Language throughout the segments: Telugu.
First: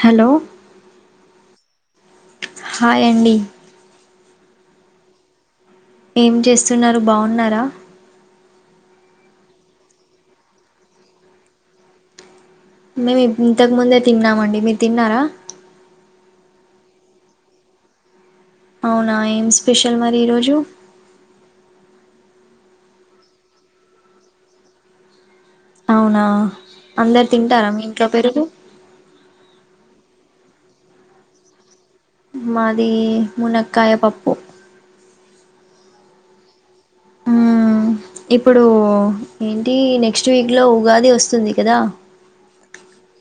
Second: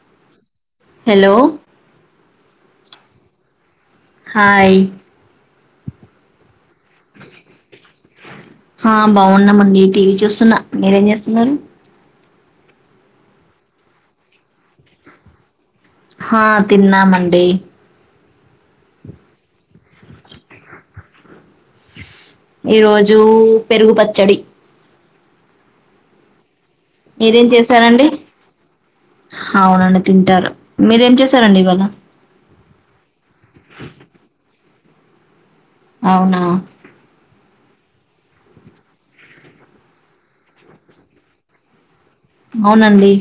హలో హలో హాయ్ అండి హాయ్ ఏం చేస్తున్నరు, బావున్నారా? హా బావున్నామండి టీవీ చూస్తున్నా, మీరేం జేస్తున్నరు? మేము ఇప్ ఇంతకు ముందే తిన్నామండి, మీరు తిన్నారా? హ తిన్నామండి అవునా ఏంస్ స్పెషల్ మరి ఈరోజు? ఈ రోజు పెరుగు పచ్చడి. అవునా అందరు మీరేం తింటారా మీ చేశారండి? ఇంట్లో పెరుగు అవునండి తింటారు మీరేం చేశారండి ఇవాళ? మాది మునక్కాయ పప్పు అవునా ఉమ్ ఇప్పుడు ఏంటి, నెక్స్ట్ వీక్ లో ఉగాది వస్తుంది కదా? అవునండి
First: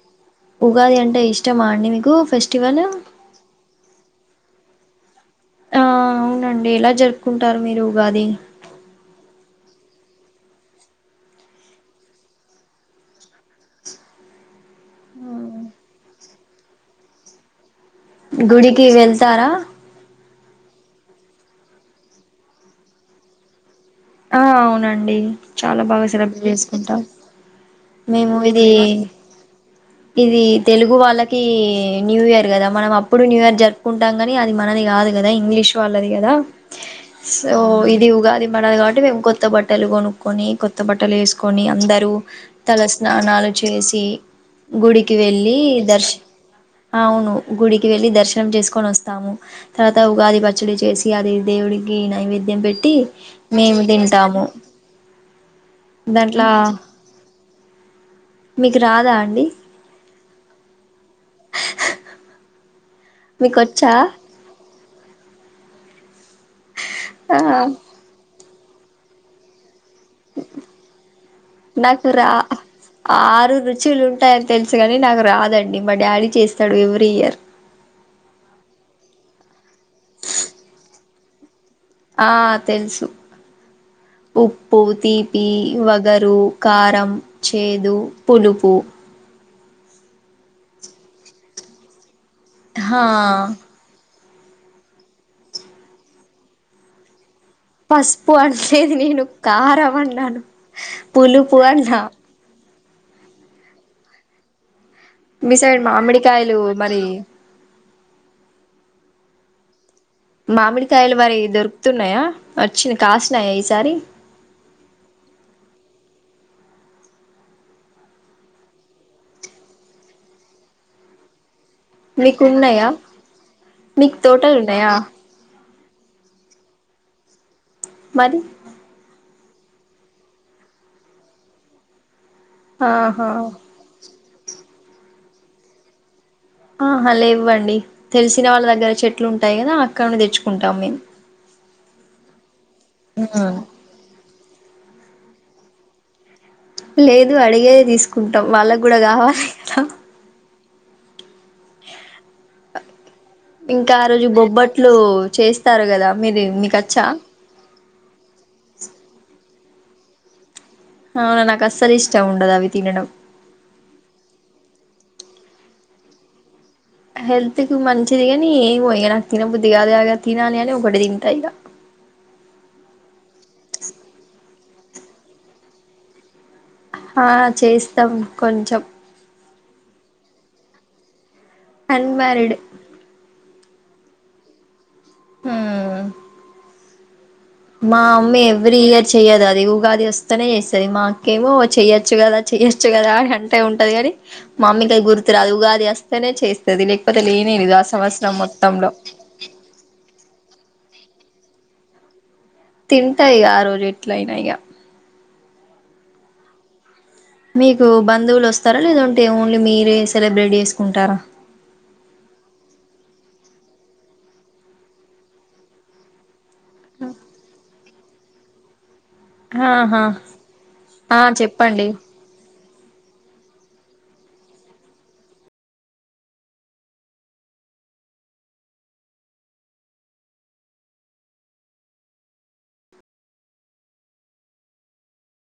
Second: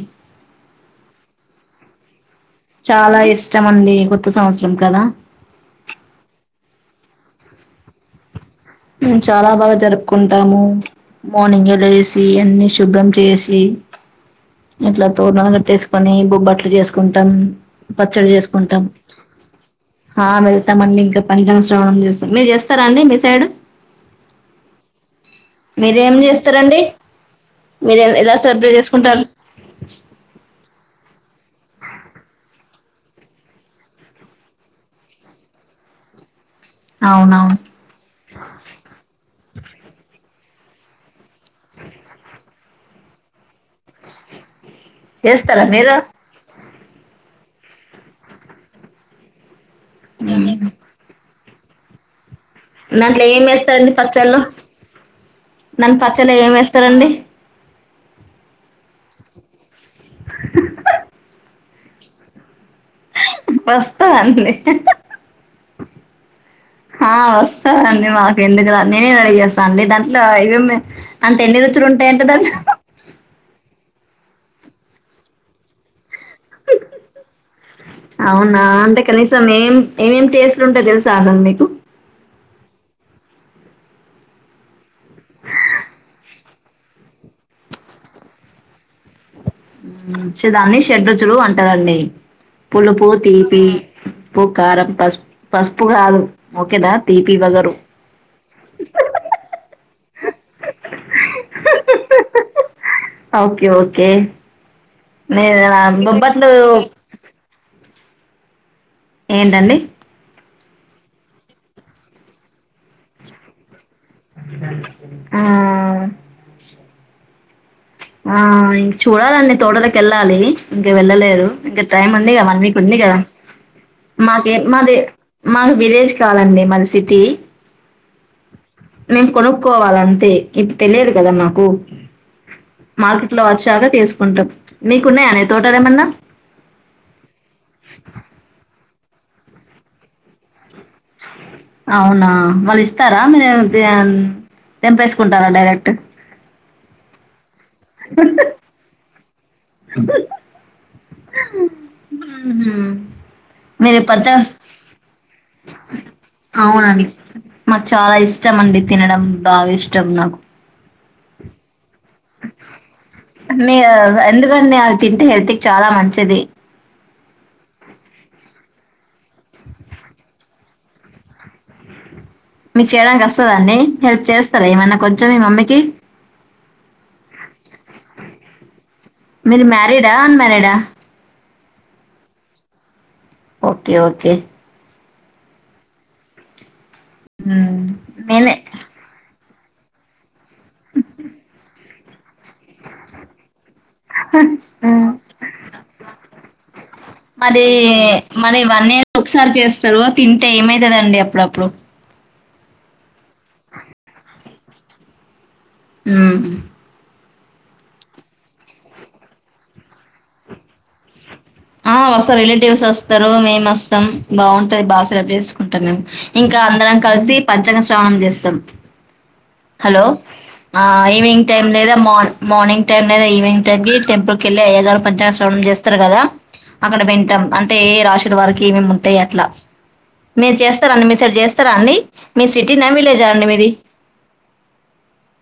ఉగాది అంటే ఇష్టమా అండి మీకు ఫెస్ చాలా ఇష్టం అండి కొత్త సంవత్స రం కదా ఆ అవునండి, ఎలా జరుపుకుంటారు మీరు ఉగాది? మేము చాలా బాగా జరుపుకుంటాము మార్నింగే లేసి అన్ని శుభ్రం చేసి ఇంట్ల తోర్నాలన్ గట్టేస్సుకొని బొబ్బట్ ట్లు చేసుకుంటమ్ గుడికి వెళ్తారా? తమండి ఇంగ పంచంగ శ్రావణం చేస్తం, మీరు చేస్తారాండి మీ సైడ్? ఆ అవునండి చాలా బాగా మీరేం సెలబ్రేట్ చేస్తారండి చేసుకుంటాం, మీరు మేము ఎలా ఇదీ సెలబ్రేట్ చేసుకుంటారు ఇది తెలుగు వాళ్ ళ్ళకి న్యూ ఇయర్ గదా మనం అప్పుడు న్యూ ఇయర్ జరుపుకుంటాం కని అది మనది కాదు కదా? ఇంగ్లీష్ వాళ్ళది కదా. సో అవునవును ఇది ఉగాది మనది కాబట్ మేం కొత్త బట్టలు గొనుకున్ కొని కొత్త బట్టలేసు కొని అందరూ తల స్నానాలు చేసి గుడికి వెళ్ళి చేస్తారా మీరు దర్శ్ అవును గుడికి వెళ్ళి దర్శనం చేసుకొనొస్తాము. తర్వత ఉగాది పచ్చడి చేసి అదీ దేవుడికి నైవేద్ ధ్యం పెట్టి మేము తడి పచ్చళ్ళు తింటాము దాని పచ్చళ్ళు దాంట్లో ఏమే వేస్తారండి మీకు రాదా అండి మీకొచ్చా బస్తా అండి హా ఆ వస్తాది అండి మాకు ఎందుకు రా నినే రేడీ చేస్తానండి దానికి నాకు ఉంటాయంటే రా దాంట్లో ఆరు రుచులు ఉంటాయని తెలుసు కాని నాకు రా దండి మా డాడీ చేస్తాడు ఎవ్రీ ఇయర్ అవునా అంటే కనీసం ఏం ఏమేం టేస్ట్ ఉంటాయి తెలుసు తాసం మీకు ఆ తెలుసు ఉప్పు తీపి వగరు కారం చేదు పులుపు ఊ దాన్ని షడ్రురుచులు అంటారు అండి హా పులుపు తీపి ప్పు కారం పసుపు పసుపు కాదు ఒకేనా తీపి వగరు పసుపు అనలేదు నేను కారం అం న్నాను పులుపు అన్న ఓకే ఓకే మీ సైడ్ బొబ్బట్లు మామిడికాయలు మరి ఏంటండి మామిడికాయలు మరి దొరుకుతున్నాయా వచ్చి కాసినయా ఈసారి ఆ ఆ ఇం చూడాలండి తోటలకి వెళ్ళాలి ఇంక వెళ్ళలేదు ఇంకా టైం ఉంది కదా మీకు ఉంది కదా మీకు మాకే తోటలు ఉన్నాయా మాది మాకు విలేజ్ కాదండి, మాది సిటీ మరీ మేము కొనుక్కోవాలంతే ఇది తెలియదు కదా మాకు ఆహా మార్కెట్ లో వచ్చాక తీసుకు కుంటాం మీకున్నాయానే తోటలు ఏమన్నా? ఆహా అట్లు ఉంటాయి కదా అక్కడ నుంచి తెచ్చుకుంటాం మేము అవునా వాళ్లు ఇస్తారా మీరు ఏమన్నా తీయన్ తెంపేసుకుంటారా డైరెక్ట్ లేదు అడిగే తీసుకుంటాం వాళ్లకి గూడా కావాలే [unintelligible] మ్మ్. ఇంకా మీరు ఆ పచ్చ రోజు బొబ్బట్లు చేస్తారు కదా మీరు మీకు అవునండి వచ్చా మాకు చాలా ఇష్టం అండి తినడం బాగా ఇష్టం నాకు. అవునా నాకు అస్సలు ఇష్టం ఉండదు అవి తినడం మీరు ఎందుకండి అవి తింటే హెల్త్ కి చాలా మంచిది. హెల్త్‌కు మంచిది గనీ ఏవో ఇగ నాకు తినబుద్ది గాదు గాద ఇగ తినాలని ఒకటి తింటా ఇగ. మీకు చేయడానికి వస్తదాండి హెల్ప్ చేస్తారా ఏమన్నా కొంచెం మీ మమ్మీకి. ఆహ్ చేస్తాం కొంచెం మీరు మ్యారిడా, అన్‌మ్యారిడా? అన్‌మ్యారిడ్. Okay okay. హ్మ్మ్ మ్మ్. మా అమ్మ నేనే ఎవ్రీ ఇయర్ చేయదది. ది ఉగాది వస్ స్తనే చేస్తాది మా అక్కెమో చెయ్యద్. వచ్చు గదా చేయచ్చు గదా అని అంటే ఉంటది గానీ మమ్మీకె గుర్తు రాదు ఉగాది వస్తేనే చేస్తాది. లేకపోతే లేని మరి లేదు ఆ సంవత్సరం మరి మొత్తంలో. తింటదండి, అప్పుడప్పుడూ. తింటా ఇగా ఆ రోజు ఎట్లైన ఇగ. మ్మ్మ్ మీకు బంధువులు వస్తారా? లేదంటే ఓన్లీ మీరే సెలబ్రేట్ చేసుకుంటారా? ఆహ్ వస్తారు రిలేటివ్స్ వస్తరు మేం వస్తం బావుంటంది బా సెలబ్రేట్ చేస్కుంటాం మేము. ఇంకా అందరం కల్సి పచ్చగా తాం జేస్సాం హలో ఆహా ఆహ్ ఆ ఈవినింగ్ టైం చెప్పండి లేదా మా మార్నింగ్ టైం లేదా ఈవినింగ్ టైం కి టెంపుల్ కేళ్ళి అయ్యగారు పంచాంగశ్రవణం జేస్తారు గదా. అక్కడ వింటాం అంటే ఏ ఏ రాసులు వారికి ఏమేమ్ ముంటాయ్ అట్ల మీరు చేస్తారా అండి మీ సర్ జేస్తారా అండి మీ సిటీనా విలేజా అండి మీది.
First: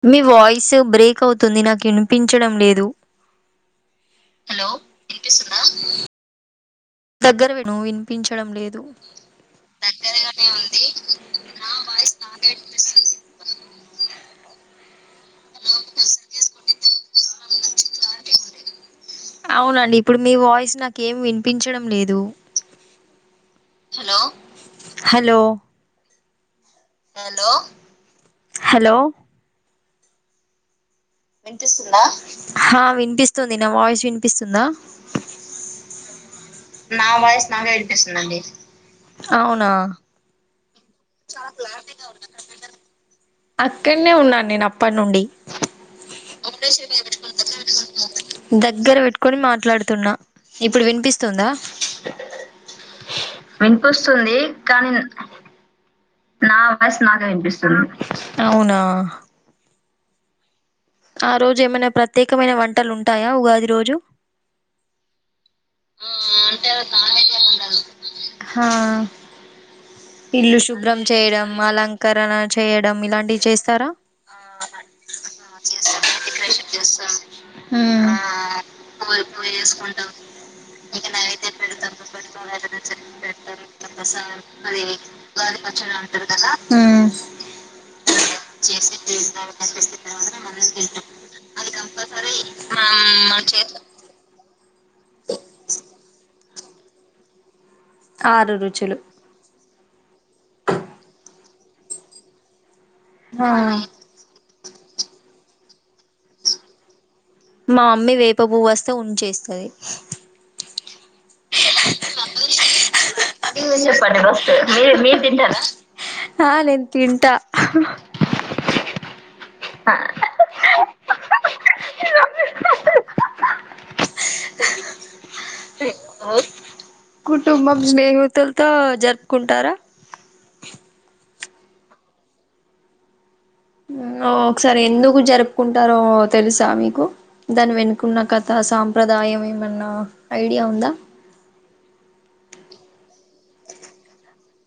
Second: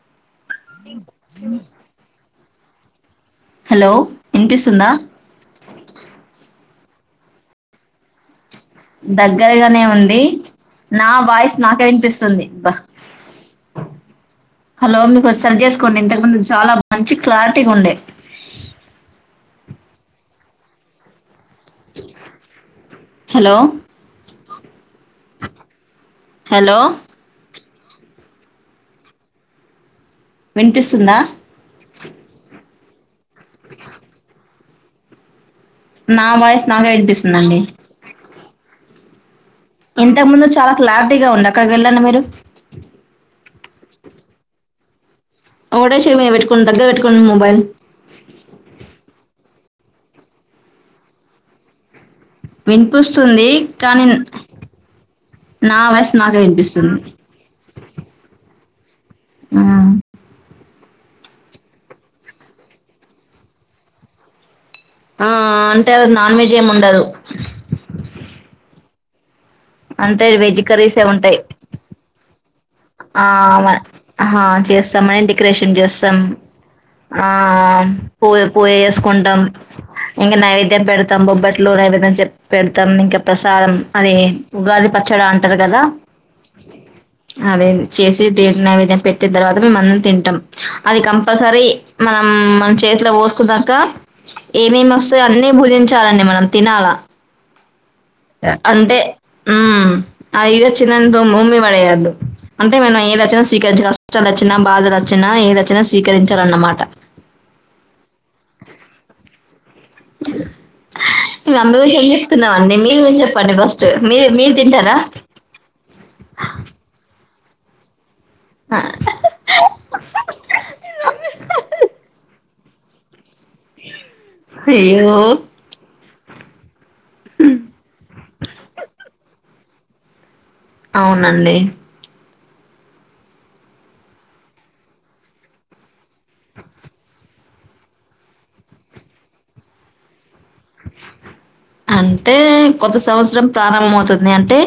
మీ వాయి స్ బ్రేక్ అవుతుంది నాకు ఇనిపిం చ్చడం లేదు హలో హలో ఇనిపిస్తుందా వినిపిస్తుందా దగ్గర విను వినిపించడం లేదు దగ్గరగానే ఉంది నా వాయిస్ నాకే వినిపిస్తుంది అబ్బ హలో మీ గొంతు సరి చేసుకోండి ఇంతకు ముందు చాలా మంచి క్లారిటీగ ఉండే. అవునండి ఇప్పుడు మీ వాయిస్ నాక్ ఏం విన్ పించడం లేదు hello hello. Hello hello hello hello వినిపిస్ వినిపిస్తుందా హ విని వినిపిస్ స్తుంది నా వాయిస్ వినిపిస్తుందా నా వాయిస్ నాకే నా వాయిస్ వినిపిస్తుందండి నాకే వినిపిస్తుందండి ఇంతకు ముందు చాలా క్లాార్టీగా ఉంది అక్కడికి వెళ్ళండి మీరు అక్కడనే ఉన్నాను నేను అప్పటి నుండి ఒకటే చెవి మీద పెట్టుకోండి దగ్గర పెట్టుకోండి మొబైల్ దగ్గర పెట్టుకొని మా మాట్లాడుతున్నా ఇప్పుడు వినిపిస్తుందా వినిపిస్తుంది కానీ నా వాస్ నా వాస్ నాకే వినిపిస్తుంది అవునా ఆ ఆ రోజు ఏమైనా ప్రత్యేకమైన వంటలు ఉంటాయా ఉగాది రోజు ఆ అంటే అ నాన్ వెజ్ ఏమి ఉండదు హా అంటే ఇల్లు వెజ్ శుభ్రం కర్రీసే ఉంటాయి చేయడం అలంకరణ చేయడం ఆ ఇలాంటివి చేస్తారా చేస్తాం డెకరేషన్ చేస్తాం ఆ ఆ పూ పూజ చేసుకుంటాం ఇంకా నైవేద్యం పెడతాం బొబ్బట్లు నైవేద్యం పెడతాం ఇంకా ప్రసాదం అది మరి ఉగాది పచ్చడి ఉగాది పచ్చడి అదే విదంగా అదే చేసి తిన విద పెట్టి తర్వాత మేమన్న తింటాం అది కంపల్సరీ మనం మన చేతిలో పోసుకున్నాక ఏమేమి వస్తాయో అన్న భుజించాలండి మనం తినాలా ఆరు రుచులు అంటే ఆ ఇగ చిన్నందు మమ్మి పయాను అంటే మేం ఏ చ్చినా హా. స్వీకరిు కష్టాలు వచ్చినా బాధలు వచ్చినా ఏ అచనా స్వీకరించాలన్నమాట మా అమ్మీ వేప పువ్ వస్తే ఉంచేస్తుది మ అమ్మయి గురికి ఏం చెప్తున్నామండి మీరు చెప్పండి ఫస్ట్ మీరు మీరు తింటారా నేను తింటా ఆ ఆ అ అయ్యో కుటుంబం స్నేహితులతో జరుపుకుంటారా అవునండి ఒకసారి ఎందుకు జరుపుకుంటారో తెలుసా మీకు దాని వెనుకున్న కథ సాంప్రదాయం ఏమన్నా ఐడియా ఉందా అంటే కొత్త సంవత్సరం ప్రారంభం అవుతుంది అంటే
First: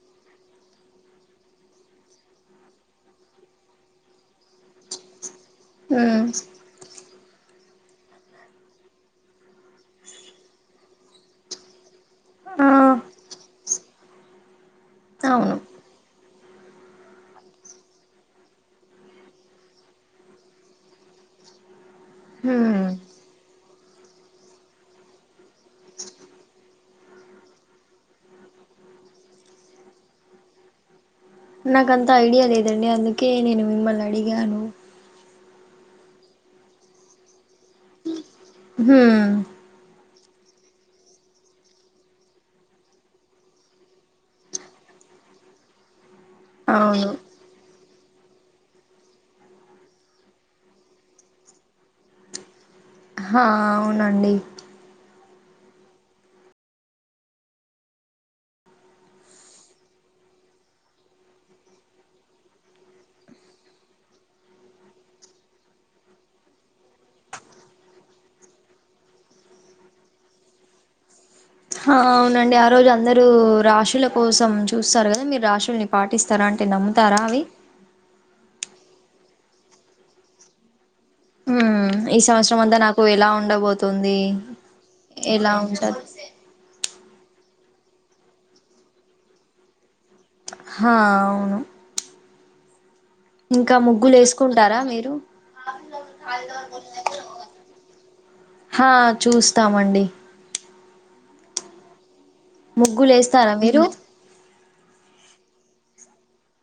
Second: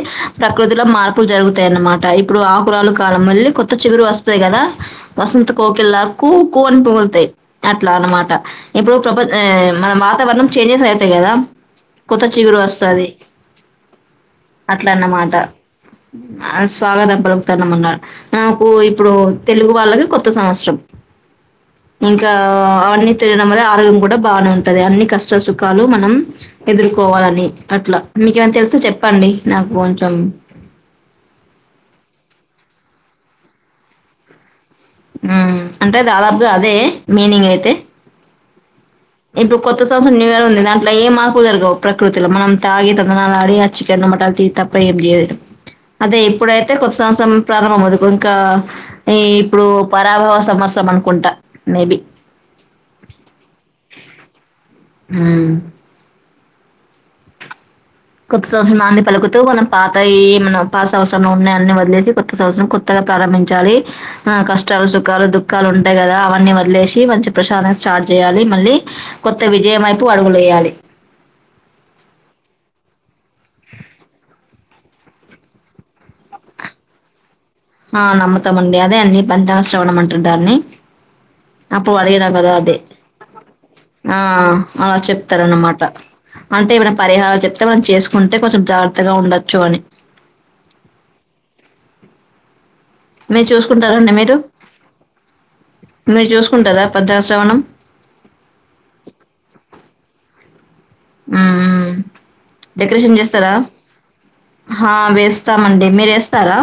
ప్రకృతిలో మార్పులు జరుగుతాయన్నమాట ఇప్పుడు ఆకురలు కాలం మళ్ళీ కొత్త చిగురు వస్తాయి కదా వసంత కోకెల్లా హ్మ్ కూ కు అనీ పగుల్తయి అట్లా అన్నమాట ఇప్పుడు ప్ర మన వాతావరణం చేంజెస్ అయితాయి కదా కొత్త చిగురు ఆ వస్తాది అట్లన్నమాట అవును ఆ స్వాగతం పలుకుతమన్నా నాకు ఇప్పుడు తెలుగు వాళ్ళకి కొత్త సంవత్సరం ఇంకా హ్మ్ అవన్నీ తెలిడం ఆరోగ్యం కూడా బానే ఉంటుది అన్ని కష్టాలు సు కాలు మనం ఎదుర్కోవాలని అట్లా మీకేమైనా తెలిస్తే చెప్పండి నాకు కొంచెం నాకంత ఐడియా లేదండి అందుకే నేను మిమ్మల్ని అడిగాను అంటే దాదాపుగా అదే మీనింగ్ అయితే హ ఇప్పుడు కొత్త న్యూ ఇయర్ ఉంది దాంట్లో ఏ మార్పులు జరగవు ప్రకృతిలో మనం తాగి తందనాలు ఆడి ఆ చ్చికెనుమటాన్లు తీనీ తప్ప ఏం చేయదు అదే ఇప్పుడైతే కొత్త అవును సంవత్సరం ప్రారంభవుదు ఇంకా ఈ ఇప్పుడు పరాభవ సంవత్సరం అనుకుంటా మేబి హా అవునండి హుం కొత్త సంవత్సరం నాంది పలుకుతూ మనం పాత ఏమ పాత సంవత్సరంలో ఉన్నాయి అన్ని వదిలేసి కొత్త సంవత్సరం కొత్తగా ప్రారంభించాలి ఆ కష్టాలు సుఖాలు దుఃఖాలు ఉంటాయి కదా అవన్నీ వదిలేసి మంచి ప్రశాంతంగా స్టార్ట్ చేయాలి మళ్ళీ కొత్త విజయం వైపు అడుగులు వేయాలి అవునండి ఆ రోజు అందరూ రాశుల కోసం చూస్తారు కదా మీరు రాశుల్ని పాటిస్తారా అంటే నమ్ముతారా అవి ఆ నమ్ముతామండి అదే అన్ని పంచా శ్రవణం అంటారు దాని హ్మ్ అప్పుడు ఈ అడిగినా కదా సంవత్సరం అదే అంతా నాకు ఎలా ఆ ఉండబోతుంది అలా చెప్తారు ఎలా అన్నమాట ఉంటది అంటే ఇవిడ పరిహారాలు చెప్తే మనం చేసుకుంటే కొంచెం జాగ్రత్తగా ఉండొచ్చు అని హా అవును మీరు ఇంకా చూసుకుంటారండి ముగ్గులు మీరు? వేసుకుంటారా మీరు మీరు చూసుకుంటారా పంచాంగ శ్రవణం? హా చూస్తాము అండి ఆ ముగ్గులు డెకరేషన్ చేస్తాద వేస్తారా మీరు ఆ వేస్తామండి మీరు వేస్తారా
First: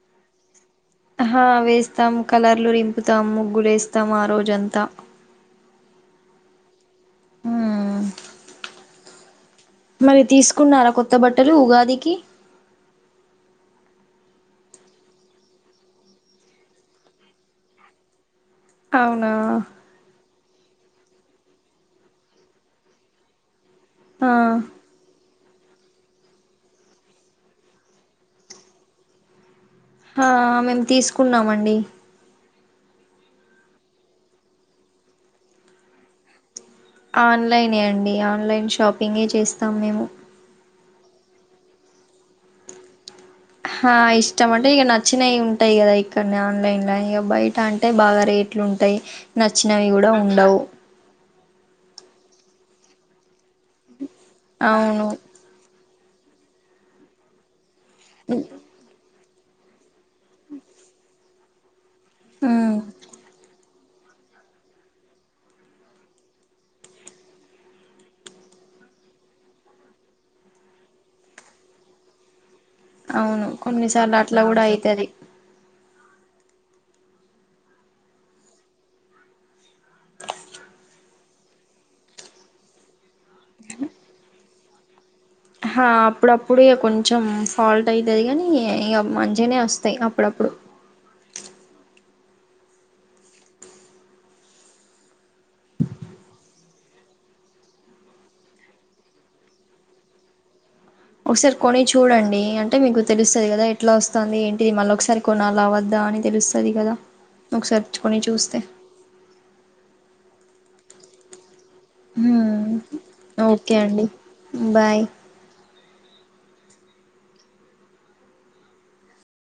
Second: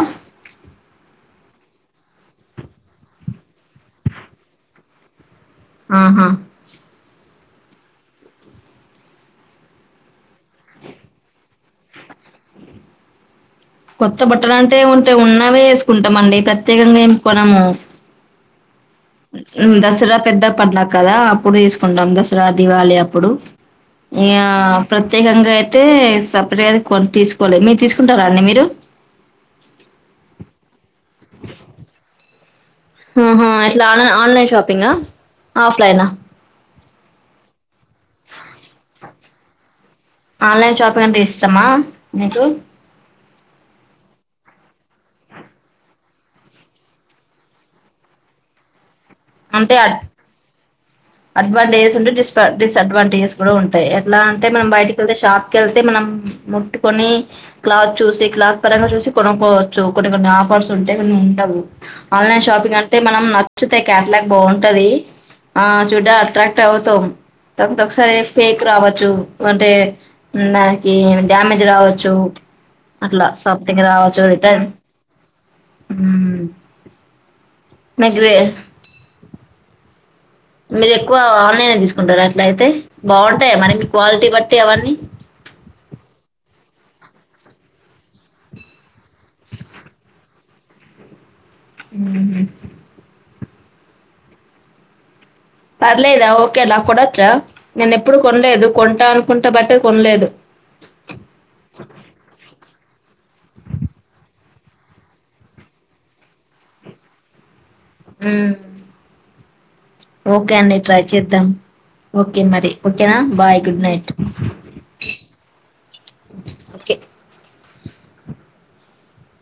ఆ వేస్తాం కలర్లు రింపుతాం ముగ్గులేస్తాం ఆ రోజంతా ఆహా మ్మ్ మరి తీసుకున్నారా కొత్త బట్టలు ఉగాదికి కొత్త బట్టలు అంటే ఉంటేయి ఉన్నావే వేసుకుంటామండి ప్రత్యేకంగా ఏం కొనము అవునా దసరా పెద్ద పడ్నా కదా అప్పుడు తీసుకుంటాం దసరా, దివాళి అప్పుడు ఆ ఇగ ప్రత్యేకంగా అయితే సపరేట్ అ కొ తీసుకోవాలి మీరు తీసుకుంటారా అండి మీరు ఆ మేము తీసుకున్నామండి హ హా అట్లా ఆన్లైన్ షాపింగ్ గ ఆఫ్లైన్ హా ఆన్లైనే అండి ఆన్లైన్ షాపింగే చేస్తాం మేము ఆన్లైన్ షాపింగ్ అంటే ఇష్టమా మీకు ఆ ఇష్టం అంటే ఇక నచ్చినవి ఉంటాయి కదా ఇక్కడ ఆన్లైన్ లో ఇక బయట అంటే బాగా రేట్లు ఉంటాయి అంటే నచ్చినవి కూడా ఉండవు అడ్వాంటేజెస్ ఉంటే డి డిసఅడ్వాంటేజెస్ కూడా ఉంటాయి ఎలా అంట మనం బయటకి అవును వెళ్తే షాప్కి వెళ్తే మనం ముట్టుకొని క్లాత్ చూసి క్లాత్ పరంగా చూసి కొనుక్కోవచ్చు కొన్ని కొన్ని ఆఫర్స్ ఉంటే కొన్ని ఉంటావు ఆన్లైన్ ఉమ్ షాపింగ్ అంటే మనం ఉ కేయాటలాగ్ బాగుంటది ఆ చూడ అట్రాక్ట్ అవుతాం ఒకసారి ఫేక్ రావచ్చు అంటే దానికి డ్యామేజ్ రావచ్చు అట్లా అవును సంథింగ్ కొన్నిసార్లు అట్లా కూడా అయితది ఉ నాకు ప అ మీరు ఎక్కువ ఆన్లైన్ తీసుకుంటారా అట్లా అయితే బాగుంటాయా మరి మీ క్వాలిటీ బట్టి అవన్నీ ఆ అప్పుడప్పుడు ఇక కొంచెం ఫాల్ట్ అవుతుది కానీ ఇక మంచిగానే వస్తాయి అప్పుడప్పుడు ఉ పర్లేదా ఓకేలా కొడొచ్చా నేను ఎప్పుడు కొనలేదు కొంటా అనుకుంటా బట్ కొనలేదు ఒకసారి కొని చూడండి అంటే మీకు తెలుస్తది కదా ఎట్లా వస్తాంది ఏంటి ఇది మళ్ళ ఒకసారి కొనాల వద్దా అని తెలుస్తది కదా ఒక సారి కొని మ్మ్ చూస్తే ఓకే అండి ట్రై చేద్దాం ఓకే ఉమ్ మరి ఓకేనా బాయ్ ఓకే గుడ్ అండి నైట్ బాయ్ ఓకే